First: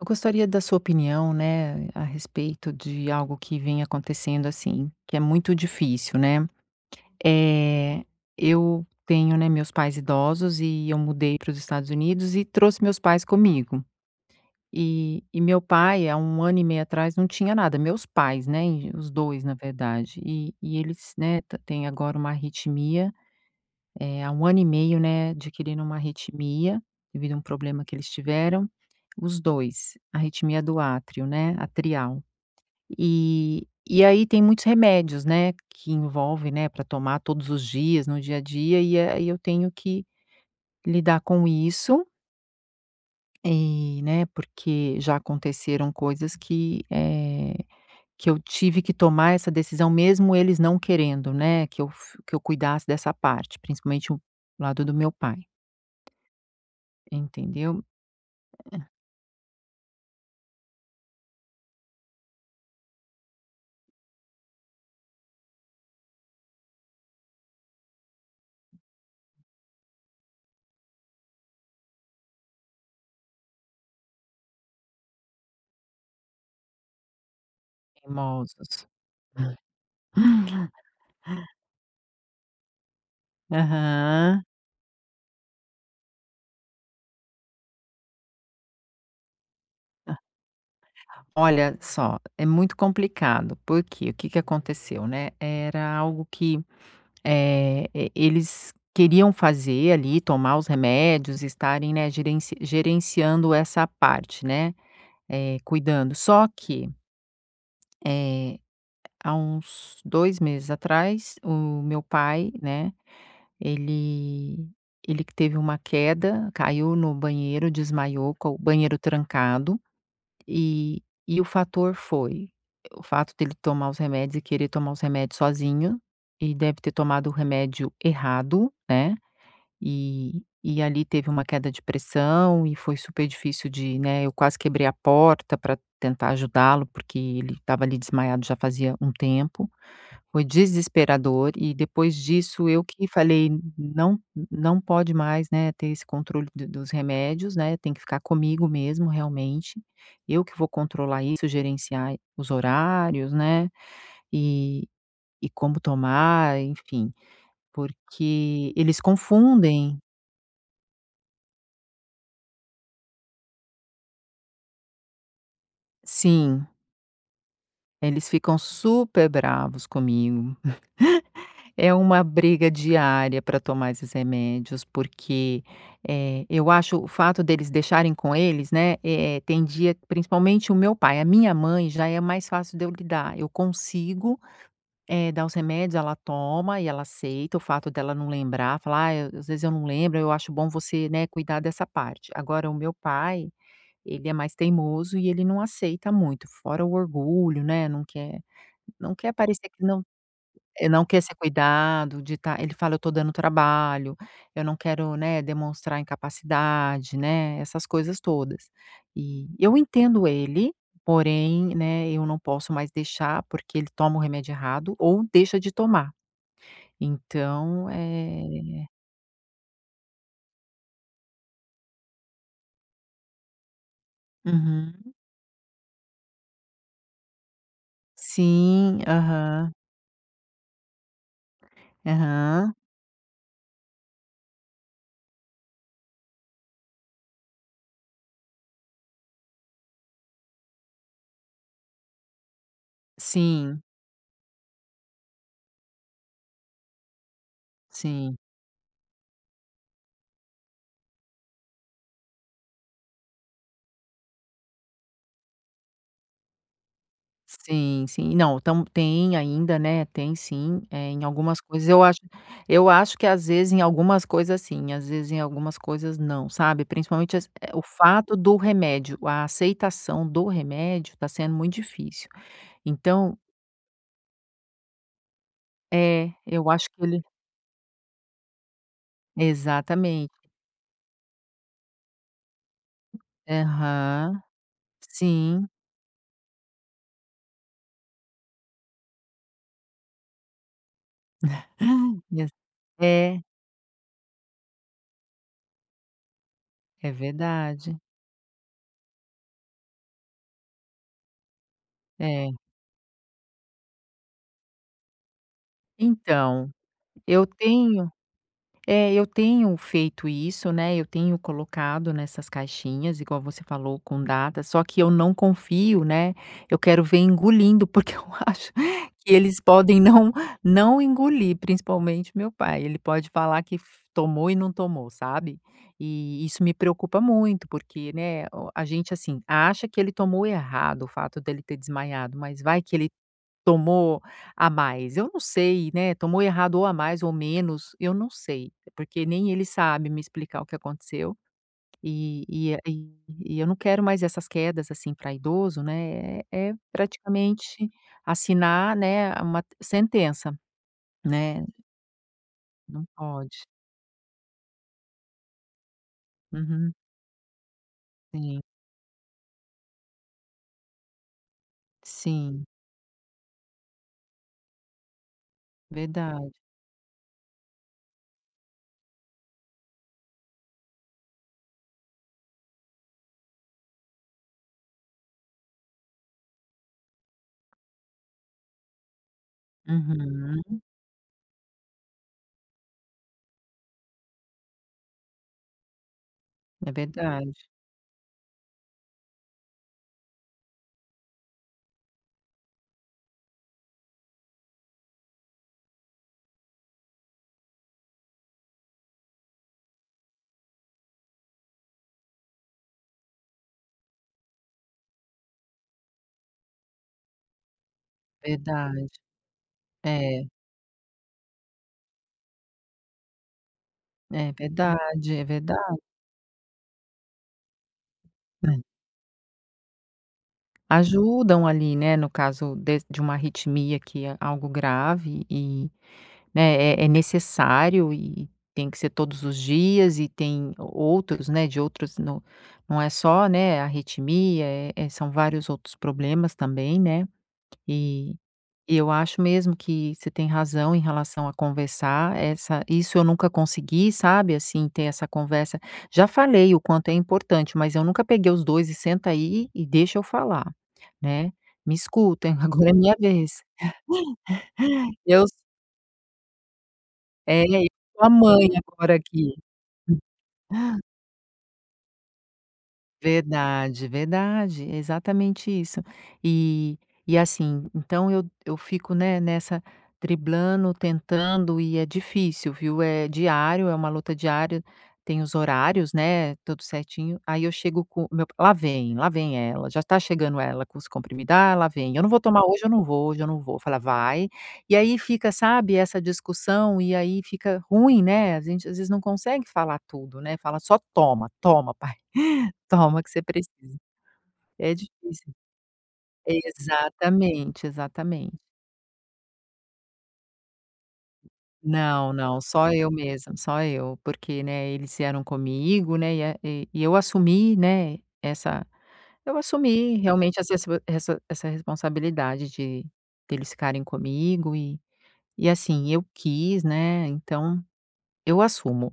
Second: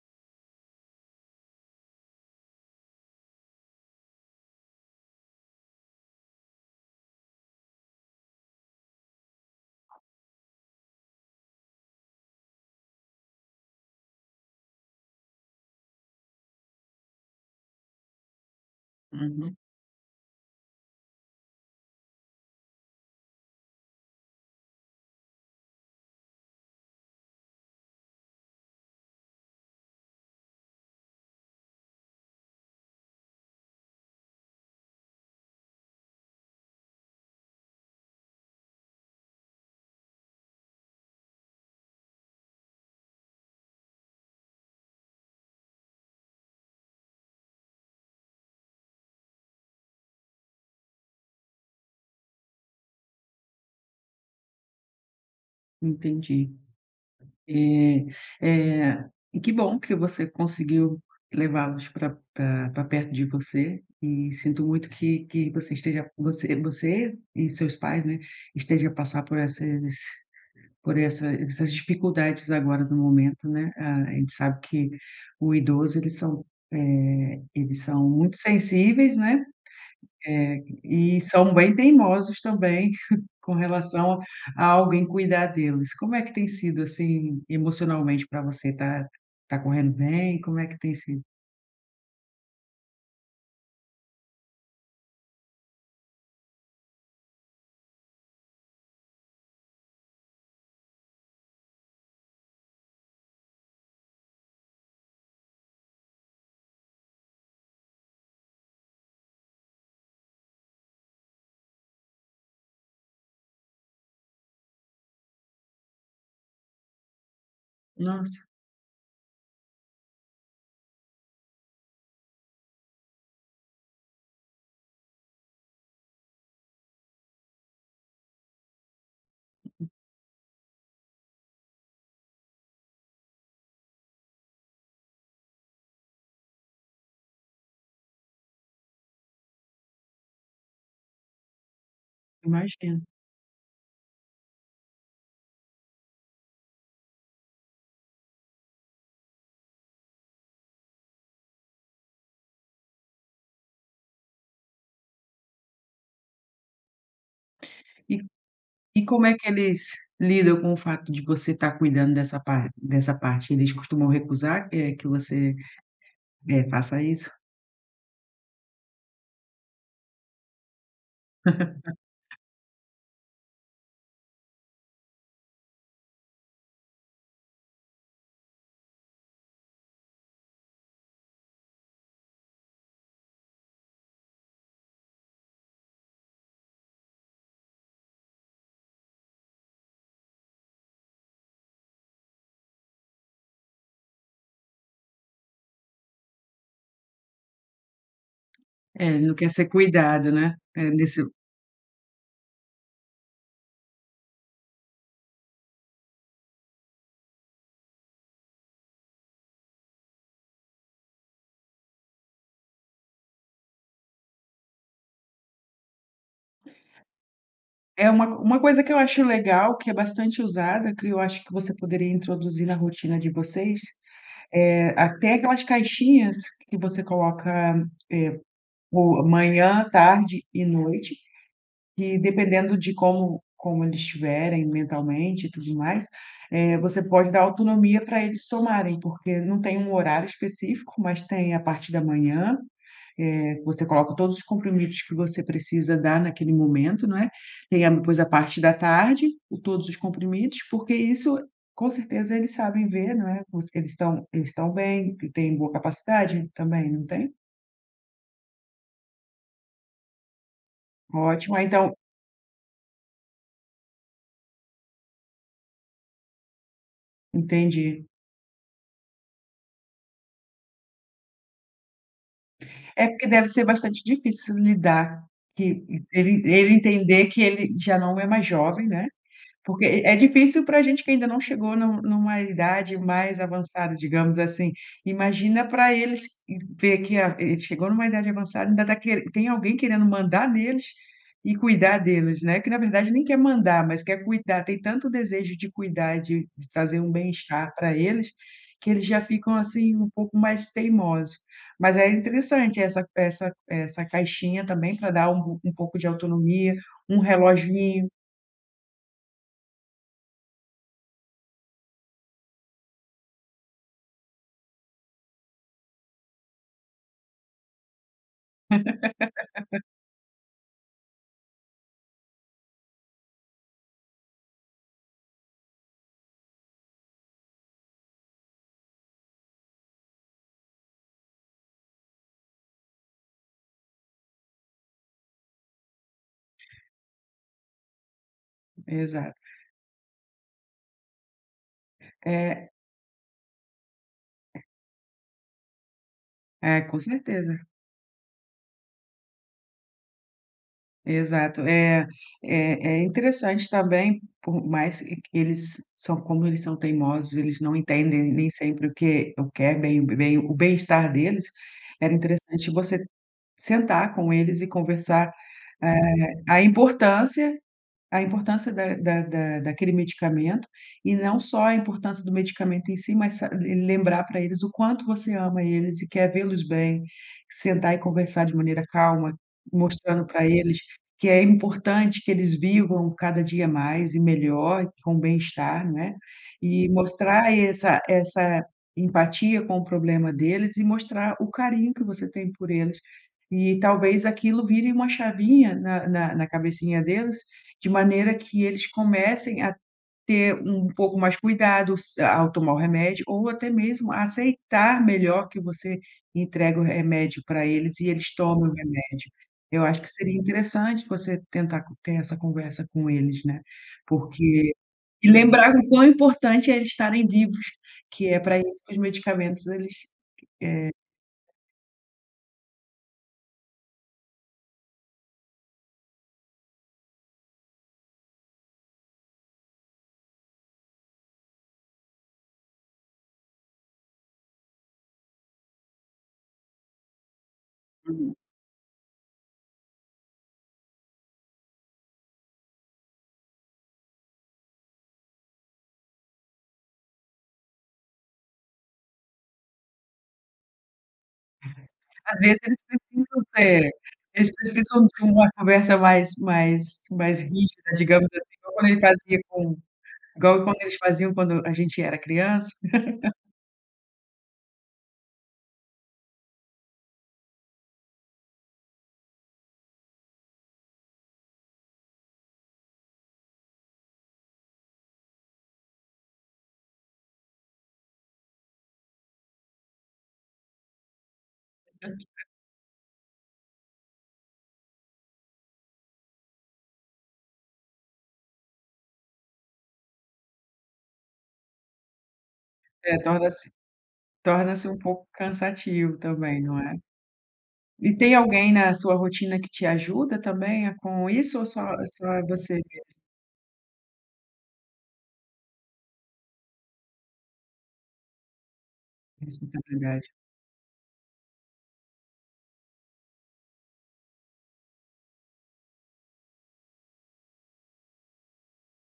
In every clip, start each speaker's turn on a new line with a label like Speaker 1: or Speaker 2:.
Speaker 1: Eu gostaria da sua opinião, né, a respeito de algo que vem acontecendo assim, que é muito difícil, né? É, eu tenho, né, meus pais idosos e eu mudei para os Estados Unidos e trouxe meus pais comigo. E meu pai, há um ano e meio atrás, não tinha nada. Meus pais, né, os dois, na
Speaker 2: Uhum,
Speaker 1: verdade. E eles, né, têm agora uma arritmia, há 1 ano e meio, né, adquirindo uma arritmia, devido a um problema que eles tiveram, os 2, arritmia do átrio, né, atrial. E aí tem muitos remédios, né, que envolve, né, para tomar todos os dias, no dia a dia, e aí eu tenho que lidar com isso, e, né, porque já aconteceram coisas que, que eu tive que tomar essa decisão mesmo eles não querendo, né, que eu cuidasse dessa parte, principalmente o lado do meu pai.
Speaker 2: entendi.
Speaker 1: Entendeu?
Speaker 2: Eh e que bom que você conseguiu levá-los para pra perto de você, e sinto muito que você esteja você e seus pais, né, esteja a passar por essas por essa essas dificuldades agora no momento, né. Ah, a gente sabe que o idoso eles são, eles são muito
Speaker 1: Teimosos.
Speaker 2: sensíveis, né. É, e são bem teimosos também com relação
Speaker 1: Aham.
Speaker 2: a alguém cuidar deles. Como é que tem sido, assim, emocionalmente para você? Tá tá correndo bem? Como é que tem sido?
Speaker 1: Olha só, é muito complicado, porque o que que aconteceu, né, era algo que, e eles queriam fazer ali, tomar os remédios, estarem, né, gerenciando essa parte, né, cuidando. Só que, eh, há uns 2 meses atrás, o meu pai, né, ele ele que teve uma queda, caiu no banheiro, desmaiou,
Speaker 2: Nossa,
Speaker 1: com o banheiro trancado. E e o fator foi o fato dele tomar os remédios e querer tomar os remédios sozinho, e deve ter tomado o remédio errado, né, e ali teve uma queda de pressão e foi super difícil de, né, eu quase quebrei a porta para tentar ajudá-lo, porque ele estava ali desmaiado já fazia um tempo. Foi desesperador e depois disso eu
Speaker 2: imagino.
Speaker 1: que falei: "Não não pode mais, né, ter esse controle do dos remédios, né, tem que ficar comigo mesmo realmente. Eu que vou controlar isso, gerenciar os horários, né, e e como tomar, enfim".
Speaker 2: E
Speaker 1: Porque eles
Speaker 2: e como é que eles
Speaker 1: confundem
Speaker 2: lidam com o fato de você estar cuidando dessa parte? Dessa parte? Eles costumam recusar, que você,
Speaker 1: sim,
Speaker 2: faça isso?
Speaker 1: eles ficam super bravos comigo. É uma briga diária para tomar esses remédios, porque, eu acho o fato deles deixarem com eles, né, eh, tem dia principalmente o meu pai, a minha mãe já é mais fácil de eu lidar, eu consigo, dar os remédios, ela toma e ela aceita, o fato dela não lembrar, falar: "Ai, às vezes eu não lembro, eu acho bom você, né, cuidar dessa parte". Agora o meu pai, ele é mais teimoso e ele não aceita muito, fora o orgulho, né, não quer
Speaker 2: É,
Speaker 1: não
Speaker 2: ele
Speaker 1: quer
Speaker 2: não quer
Speaker 1: parecer
Speaker 2: ser
Speaker 1: que não
Speaker 2: cuidado, né? É
Speaker 1: não quer
Speaker 2: nesse
Speaker 1: ser cuidado, de tá ele fala: "Eu tô dando trabalho, eu não quero, né, demonstrar incapacidade", né, essas coisas todas. E eu entendo ele, porém, né, eu não posso mais deixar, porque ele toma o remédio errado ou deixa de tomar. Então,
Speaker 2: é uma coisa
Speaker 1: é.
Speaker 2: que eu acho legal, que é bastante usada, que eu acho que você poderia introduzir na rotina de vocês. É,
Speaker 1: Uhum.
Speaker 2: até aquelas caixinhas que você coloca, eh,
Speaker 1: Sim,
Speaker 2: o
Speaker 1: aham,
Speaker 2: manhã, tarde e noite, e
Speaker 1: aham.
Speaker 2: dependendo de como eles estiverem mentalmente e tudo mais, você pode dar autonomia para eles tomarem, porque não tem um horário específico, mas tem a parte da manhã,
Speaker 1: Sim,
Speaker 2: você coloca todos os comprimidos que você precisa dar naquele momento, não é. Tem a depois a
Speaker 1: sim.
Speaker 2: parte da tarde, o todos os comprimidos, porque isso com certeza eles sabem ver, não é, os eles estão bem, que têm boa capacidade também, não tem?
Speaker 1: Sim, sim. Não, tam tem ainda, né, tem sim, eh, em
Speaker 2: Ótimo,
Speaker 1: algumas
Speaker 2: ah,
Speaker 1: coisas
Speaker 2: então
Speaker 1: eu acho que às vezes em algumas coisas sim, às vezes em algumas coisas não, sabe, principalmente as eh, o
Speaker 2: entendi.
Speaker 1: fato do remédio, a aceitação do remédio está sendo muito difícil.
Speaker 2: É porque
Speaker 1: Então
Speaker 2: deve ser bastante difícil lidar que
Speaker 1: é,
Speaker 2: ele
Speaker 1: eu
Speaker 2: ele
Speaker 1: acho que ele
Speaker 2: entender que ele já não é mais jovem, né. Porque é
Speaker 1: exatamente.
Speaker 2: difícil para a gente que ainda não chegou numa idade mais avançada, digamos
Speaker 1: Aham.
Speaker 2: assim. Imagina
Speaker 1: Sim,
Speaker 2: para eles e ver que a ele chegou numa idade avançada, ainda tá queren tem alguém querendo mandar neles e cuidar deles,
Speaker 1: ex
Speaker 2: né, que na verdade nem quer
Speaker 1: é,
Speaker 2: mandar, mas quer cuidar, tem tanto desejo de cuidar, de trazer um
Speaker 1: é
Speaker 2: bem-estar para
Speaker 1: verdade.
Speaker 2: eles, que eles já ficam, assim, um pouco mais teimosos. Mas é
Speaker 1: É.
Speaker 2: interessante essa caixinha também para dar um pouco de
Speaker 1: Então,
Speaker 2: autonomia, um
Speaker 1: eu
Speaker 2: reloginho.
Speaker 1: tenho É, eu tenho feito isso, né, eu tenho colocado nessas caixinhas, igual você falou, com datas, só que eu não confio, né, eu quero ver engolindo, porque eu acho que eles podem não engolir, principalmente meu pai, ele pode falar que f tomou e não tomou, sabe. E isso me preocupa muito, porque, né, o a gente, assim, acha que ele tomou errado o fato dele ter desmaiado, mas vai que ele tomou a mais, eu não sei, né, tomou errado ou a mais ou menos, eu não sei, porque
Speaker 2: Exato.
Speaker 1: nem ele sabe me explicar o que aconteceu, e
Speaker 2: É.
Speaker 1: e é, e eu não quero mais essas quedas, assim, para idoso, né, é é
Speaker 2: É, com certeza.
Speaker 1: praticamente assinar, né, uma sentença,
Speaker 2: Exato.
Speaker 1: né,
Speaker 2: É
Speaker 1: não pode.
Speaker 2: interessante também, por mais que eles são como eles são
Speaker 1: Uhum,
Speaker 2: teimosos, eles não entendem nem
Speaker 1: sim,
Speaker 2: sempre o que é bem bem o bem-estar deles, era
Speaker 1: sim,
Speaker 2: interessante você sentar com eles e conversar,
Speaker 1: verdade.
Speaker 2: a importância. A importância da daquele medicamento, e não só a importância do medicamento em si, mas sa lembrar para eles o quanto você ama eles e quer vê-los bem, sentar e conversar de maneira calma, mostrando para eles
Speaker 1: Uhum,
Speaker 2: que é importante que eles vivam cada dia mais e melhor, com bem-estar, né, e
Speaker 1: é verdade,
Speaker 2: mostrar essa empatia com o problema deles e mostrar o carinho que você tem por eles. E talvez aquilo vire uma chavinha na cabecinha deles de maneira que eles comecem a ter um pouco mais cuidado s ao tomar o remédio ou até mesmo a aceitar melhor que você entrega o remédio para eles e eles tomam o
Speaker 1: verdade.
Speaker 2: remédio. Eu acho que seria
Speaker 1: É,
Speaker 2: interessante você tentar co ter essa conversa com eles, né,
Speaker 1: é
Speaker 2: porque e
Speaker 1: verdade, é
Speaker 2: lembrar o
Speaker 1: verdade.
Speaker 2: quão importante é eles estarem vivos, que é para isso que os medicamentos eles...
Speaker 1: Ajudam ali, né, no caso de uma arritmia que é algo grave e, né, é é necessário e tem que ser todos os dias e tem outros, né, de outros não não é só, né, arritmia, eh é são vários outros problemas também, né, e e eu acho mesmo que você tem razão em relação a conversar, essa isso eu nunca consegui, sabe, assim, ter essa conversa. Já falei o quanto é importante, mas eu nunca peguei os 2 e senta aí e deixa eu falar, né. Me
Speaker 2: Às
Speaker 1: escutem,
Speaker 2: vezes
Speaker 1: agora é minha vez.
Speaker 2: eles precisam de
Speaker 1: Eu
Speaker 2: uma conversa mais
Speaker 1: eu
Speaker 2: rígida,
Speaker 1: sou a
Speaker 2: digamos assim,
Speaker 1: mãe
Speaker 2: igual quando ele
Speaker 1: agora
Speaker 2: fazia
Speaker 1: aqui.
Speaker 2: com, igual quando eles faziam quando a gente era criança,
Speaker 1: Verdade, verdade, é exatamente isso. E e assim, então eu fico, né, nessa driblando, tentando e é difícil, viu, é diário, é uma luta diária, tem os horários, né, tudo certinho, aí eu chego com meu lá vem ela, já está chegando ela com os comprimidos, "Ah, lá vem, eu não vou tomar hoje, eu não vou, hoje eu não vou", fala: "Vai". E aí fica, sabe, essa discussão e aí fica ruim, né, a gente às vezes não consegue falar tudo, né, fala só: "Toma, toma pai".
Speaker 2: eh,
Speaker 1: Toma que você
Speaker 2: torna-se
Speaker 1: precisa.
Speaker 2: torna-se
Speaker 1: É
Speaker 2: um pouco
Speaker 1: difícil.
Speaker 2: cansativo também, não é.
Speaker 1: Exatamente,
Speaker 2: E tem
Speaker 1: exatamente.
Speaker 2: alguém na sua rotina que te ajuda também a com isso ou só
Speaker 1: Não,
Speaker 2: só é
Speaker 1: não,
Speaker 2: você
Speaker 1: só eu mesma, só eu, porque, né, eles vieram comigo, né, e a e e eu assumi, né, essa eu
Speaker 2: mesmo
Speaker 1: assumi realmente essa responsabilidade de deles ficarem comigo e assim, eu quis, né, então eu assumo.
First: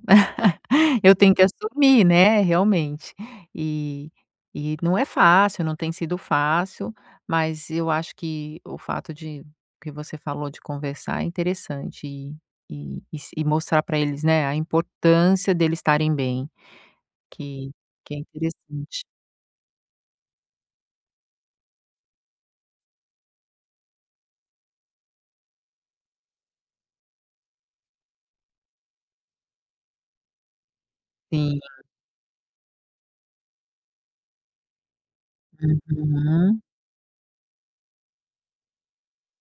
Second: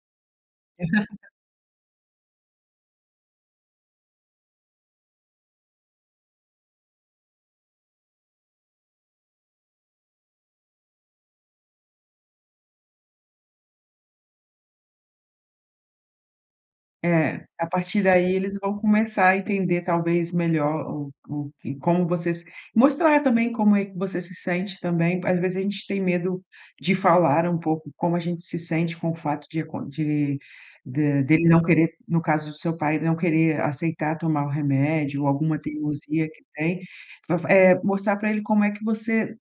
Speaker 1: Eu tenho que assumir, né, realmente. E e não é fácil, não tem sido fácil, mas eu acho que o fato de que você falou de conversar é interessante e se e mostrar para eles, né, a importância deles estarem bem,
Speaker 2: É, a
Speaker 1: que
Speaker 2: partir
Speaker 1: que é
Speaker 2: daí eles vão
Speaker 1: interessante.
Speaker 2: começar a entender talvez melhor o que como você se... mostrar também como é que você se sente também. Às vezes a gente tem medo de falar um pouco como a gente se sente com o fato de acon de dele
Speaker 1: Sim.
Speaker 2: não querer, no caso do seu pai, não querer aceitar tomar o remédio ou alguma teimosia que
Speaker 1: Uhum.
Speaker 2: tem. Mostrar para ele como é que você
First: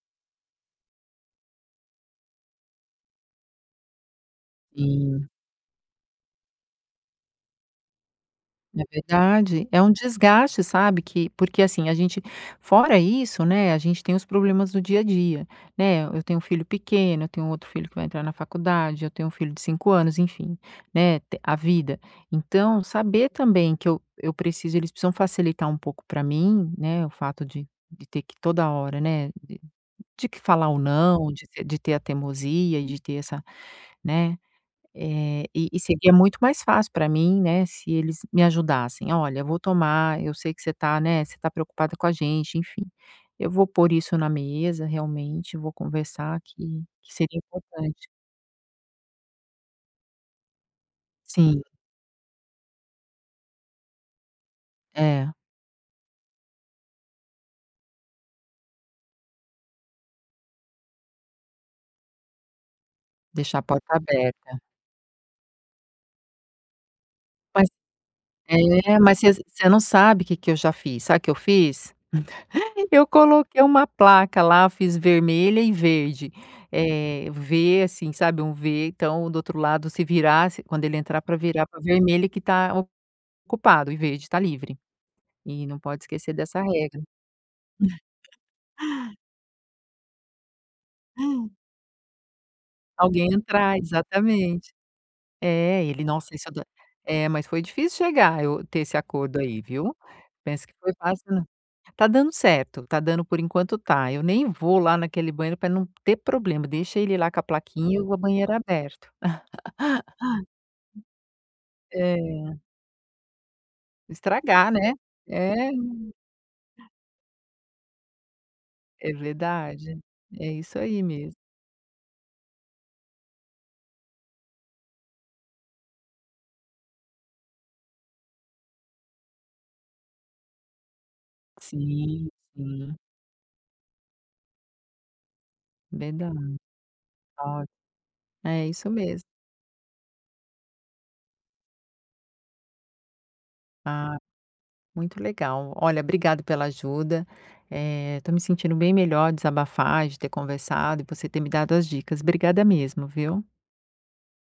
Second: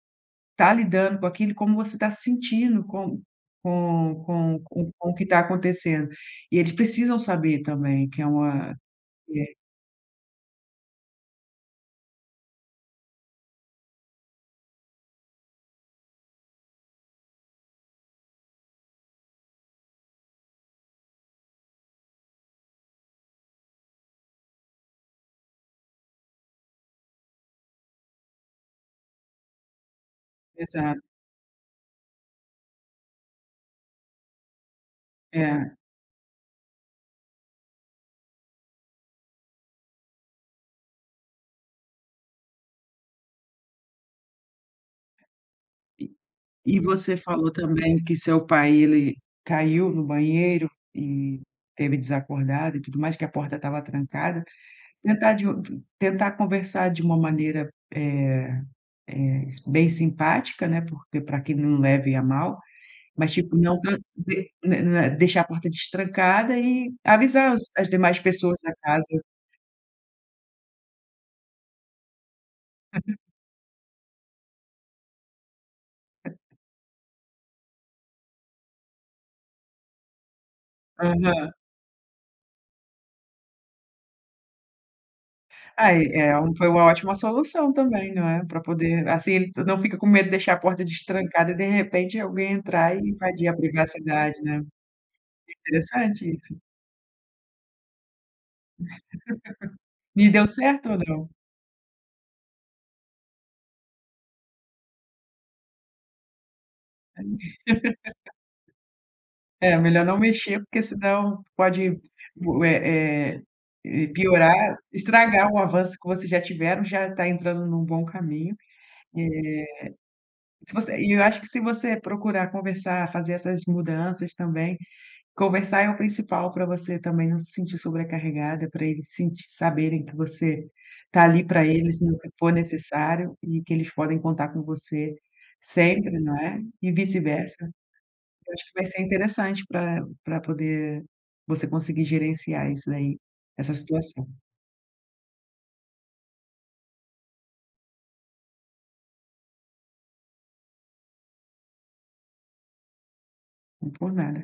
Speaker 2: tá lidando com aquilo, como você tá se sentindo com com o que
Speaker 1: Sim.
Speaker 2: tá acontecendo. E eles precisam saber também que é uma
Speaker 1: É
Speaker 2: é,
Speaker 1: verdade, é um desgaste, sabe, que porque assim, a gente fora isso, né, a gente tem os problemas do dia a dia, né, eu tenho um filho pequeno, eu tenho outro filho que vai entrar na faculdade, eu tenho um filho de 5 anos, enfim, né, te a vida. Então, saber também que eu preciso eles precisam facilitar um pouco para mim, né, o fato de ter que toda hora, né, de que falar ou
Speaker 2: exato,
Speaker 1: não, de ter a teimosia e de ter essa, né eh, e
Speaker 2: é.
Speaker 1: e seria muito mais fácil para mim, né, se eles me ajudassem: "Olha, eu vou tomar, eu sei que você tá, né, você tá preocupada com a gente", enfim. Eu vou pôr isso na mesa, realmente, vou conversar
Speaker 2: E
Speaker 1: que
Speaker 2: você
Speaker 1: seria
Speaker 2: falou também
Speaker 1: importante.
Speaker 2: que seu pai, ele caiu no banheiro e
Speaker 1: Sim,
Speaker 2: teve desacordado e tudo mais, que a porta estava trancada.
Speaker 1: é,
Speaker 2: Tentar de um tentar conversar de uma maneira, bem simpática, né, porque para que não leve a mal. Mas, tipo,
Speaker 1: deixar a
Speaker 2: não
Speaker 1: porta
Speaker 2: tran
Speaker 1: aberta.
Speaker 2: de né né, deixar a porta destrancada e avisar
Speaker 1: Mas
Speaker 2: os as demais pessoas da
Speaker 1: é,
Speaker 2: casa.
Speaker 1: mas você não sabe o que que eu já fiz. Sabe o que eu fiz? Eu coloquei uma placa lá, fiz vermelha e verde, V assim, sabe, um V, então do outro lado se virasse quando ele entrar para
Speaker 2: Aham.
Speaker 1: virar para vermelha que está ocupado e verde está livre, e não pode
Speaker 2: Aí,
Speaker 1: esquecer
Speaker 2: é um
Speaker 1: dessa
Speaker 2: foi uma
Speaker 1: regra.
Speaker 2: ótima solução também, não é, pra poder assim, ele não fica com medo de deixar a porta destrancada e de repente alguém entrar e
Speaker 1: Alguém
Speaker 2: invadir a
Speaker 1: entrar,
Speaker 2: privacidade, né.
Speaker 1: exatamente. É, ele
Speaker 2: Interessante
Speaker 1: nossa isso
Speaker 2: isso.
Speaker 1: da é, mas foi difícil chegar, eu ter esse acordo aí, viu.
Speaker 2: E deu
Speaker 1: Pensa que
Speaker 2: certo
Speaker 1: foi
Speaker 2: ou não?
Speaker 1: fácil não. Tá dando certo, tá dando por enquanto tá, eu nem vou lá naquele banheiro para não ter problema, deixa ele lá com a plaquinha e o banheiro aberto.
Speaker 2: É, melhor não mexer, porque senão pode
Speaker 1: É.
Speaker 2: vo eh eh eh,
Speaker 1: Estragar,
Speaker 2: piorar,
Speaker 1: né.
Speaker 2: estragar o
Speaker 1: É,
Speaker 2: avanço que vocês já tiveram, já tá entrando num bom caminho,
Speaker 1: é
Speaker 2: e...
Speaker 1: verdade. É
Speaker 2: Se
Speaker 1: isso
Speaker 2: você
Speaker 1: aí
Speaker 2: e eu
Speaker 1: mesmo.
Speaker 2: acho que se você procurar conversar, fazer essas mudanças também, conversar é o principal para você também não se sentir sobrecarregada, para eles sentir saberem que você tá ali para eles no
Speaker 1: Sim,
Speaker 2: que for
Speaker 1: sim,
Speaker 2: necessário e que eles podem contar com você sempre, não
Speaker 1: verdade.
Speaker 2: é, e vice-versa.
Speaker 1: Olha,
Speaker 2: Eu acho
Speaker 1: é
Speaker 2: que vai
Speaker 1: isso
Speaker 2: ser
Speaker 1: mesmo.
Speaker 2: interessante para poder você conseguir gerenciar isso daí, essa
Speaker 1: Ah,
Speaker 2: situação.
Speaker 1: muito legal. Olha, obrigado pela ajuda, estou me sentindo bem melhor de desabafar, de ter conversado e você ter me dado as dicas. Obrigada mesmo, viu.
Speaker 2: Não por nada.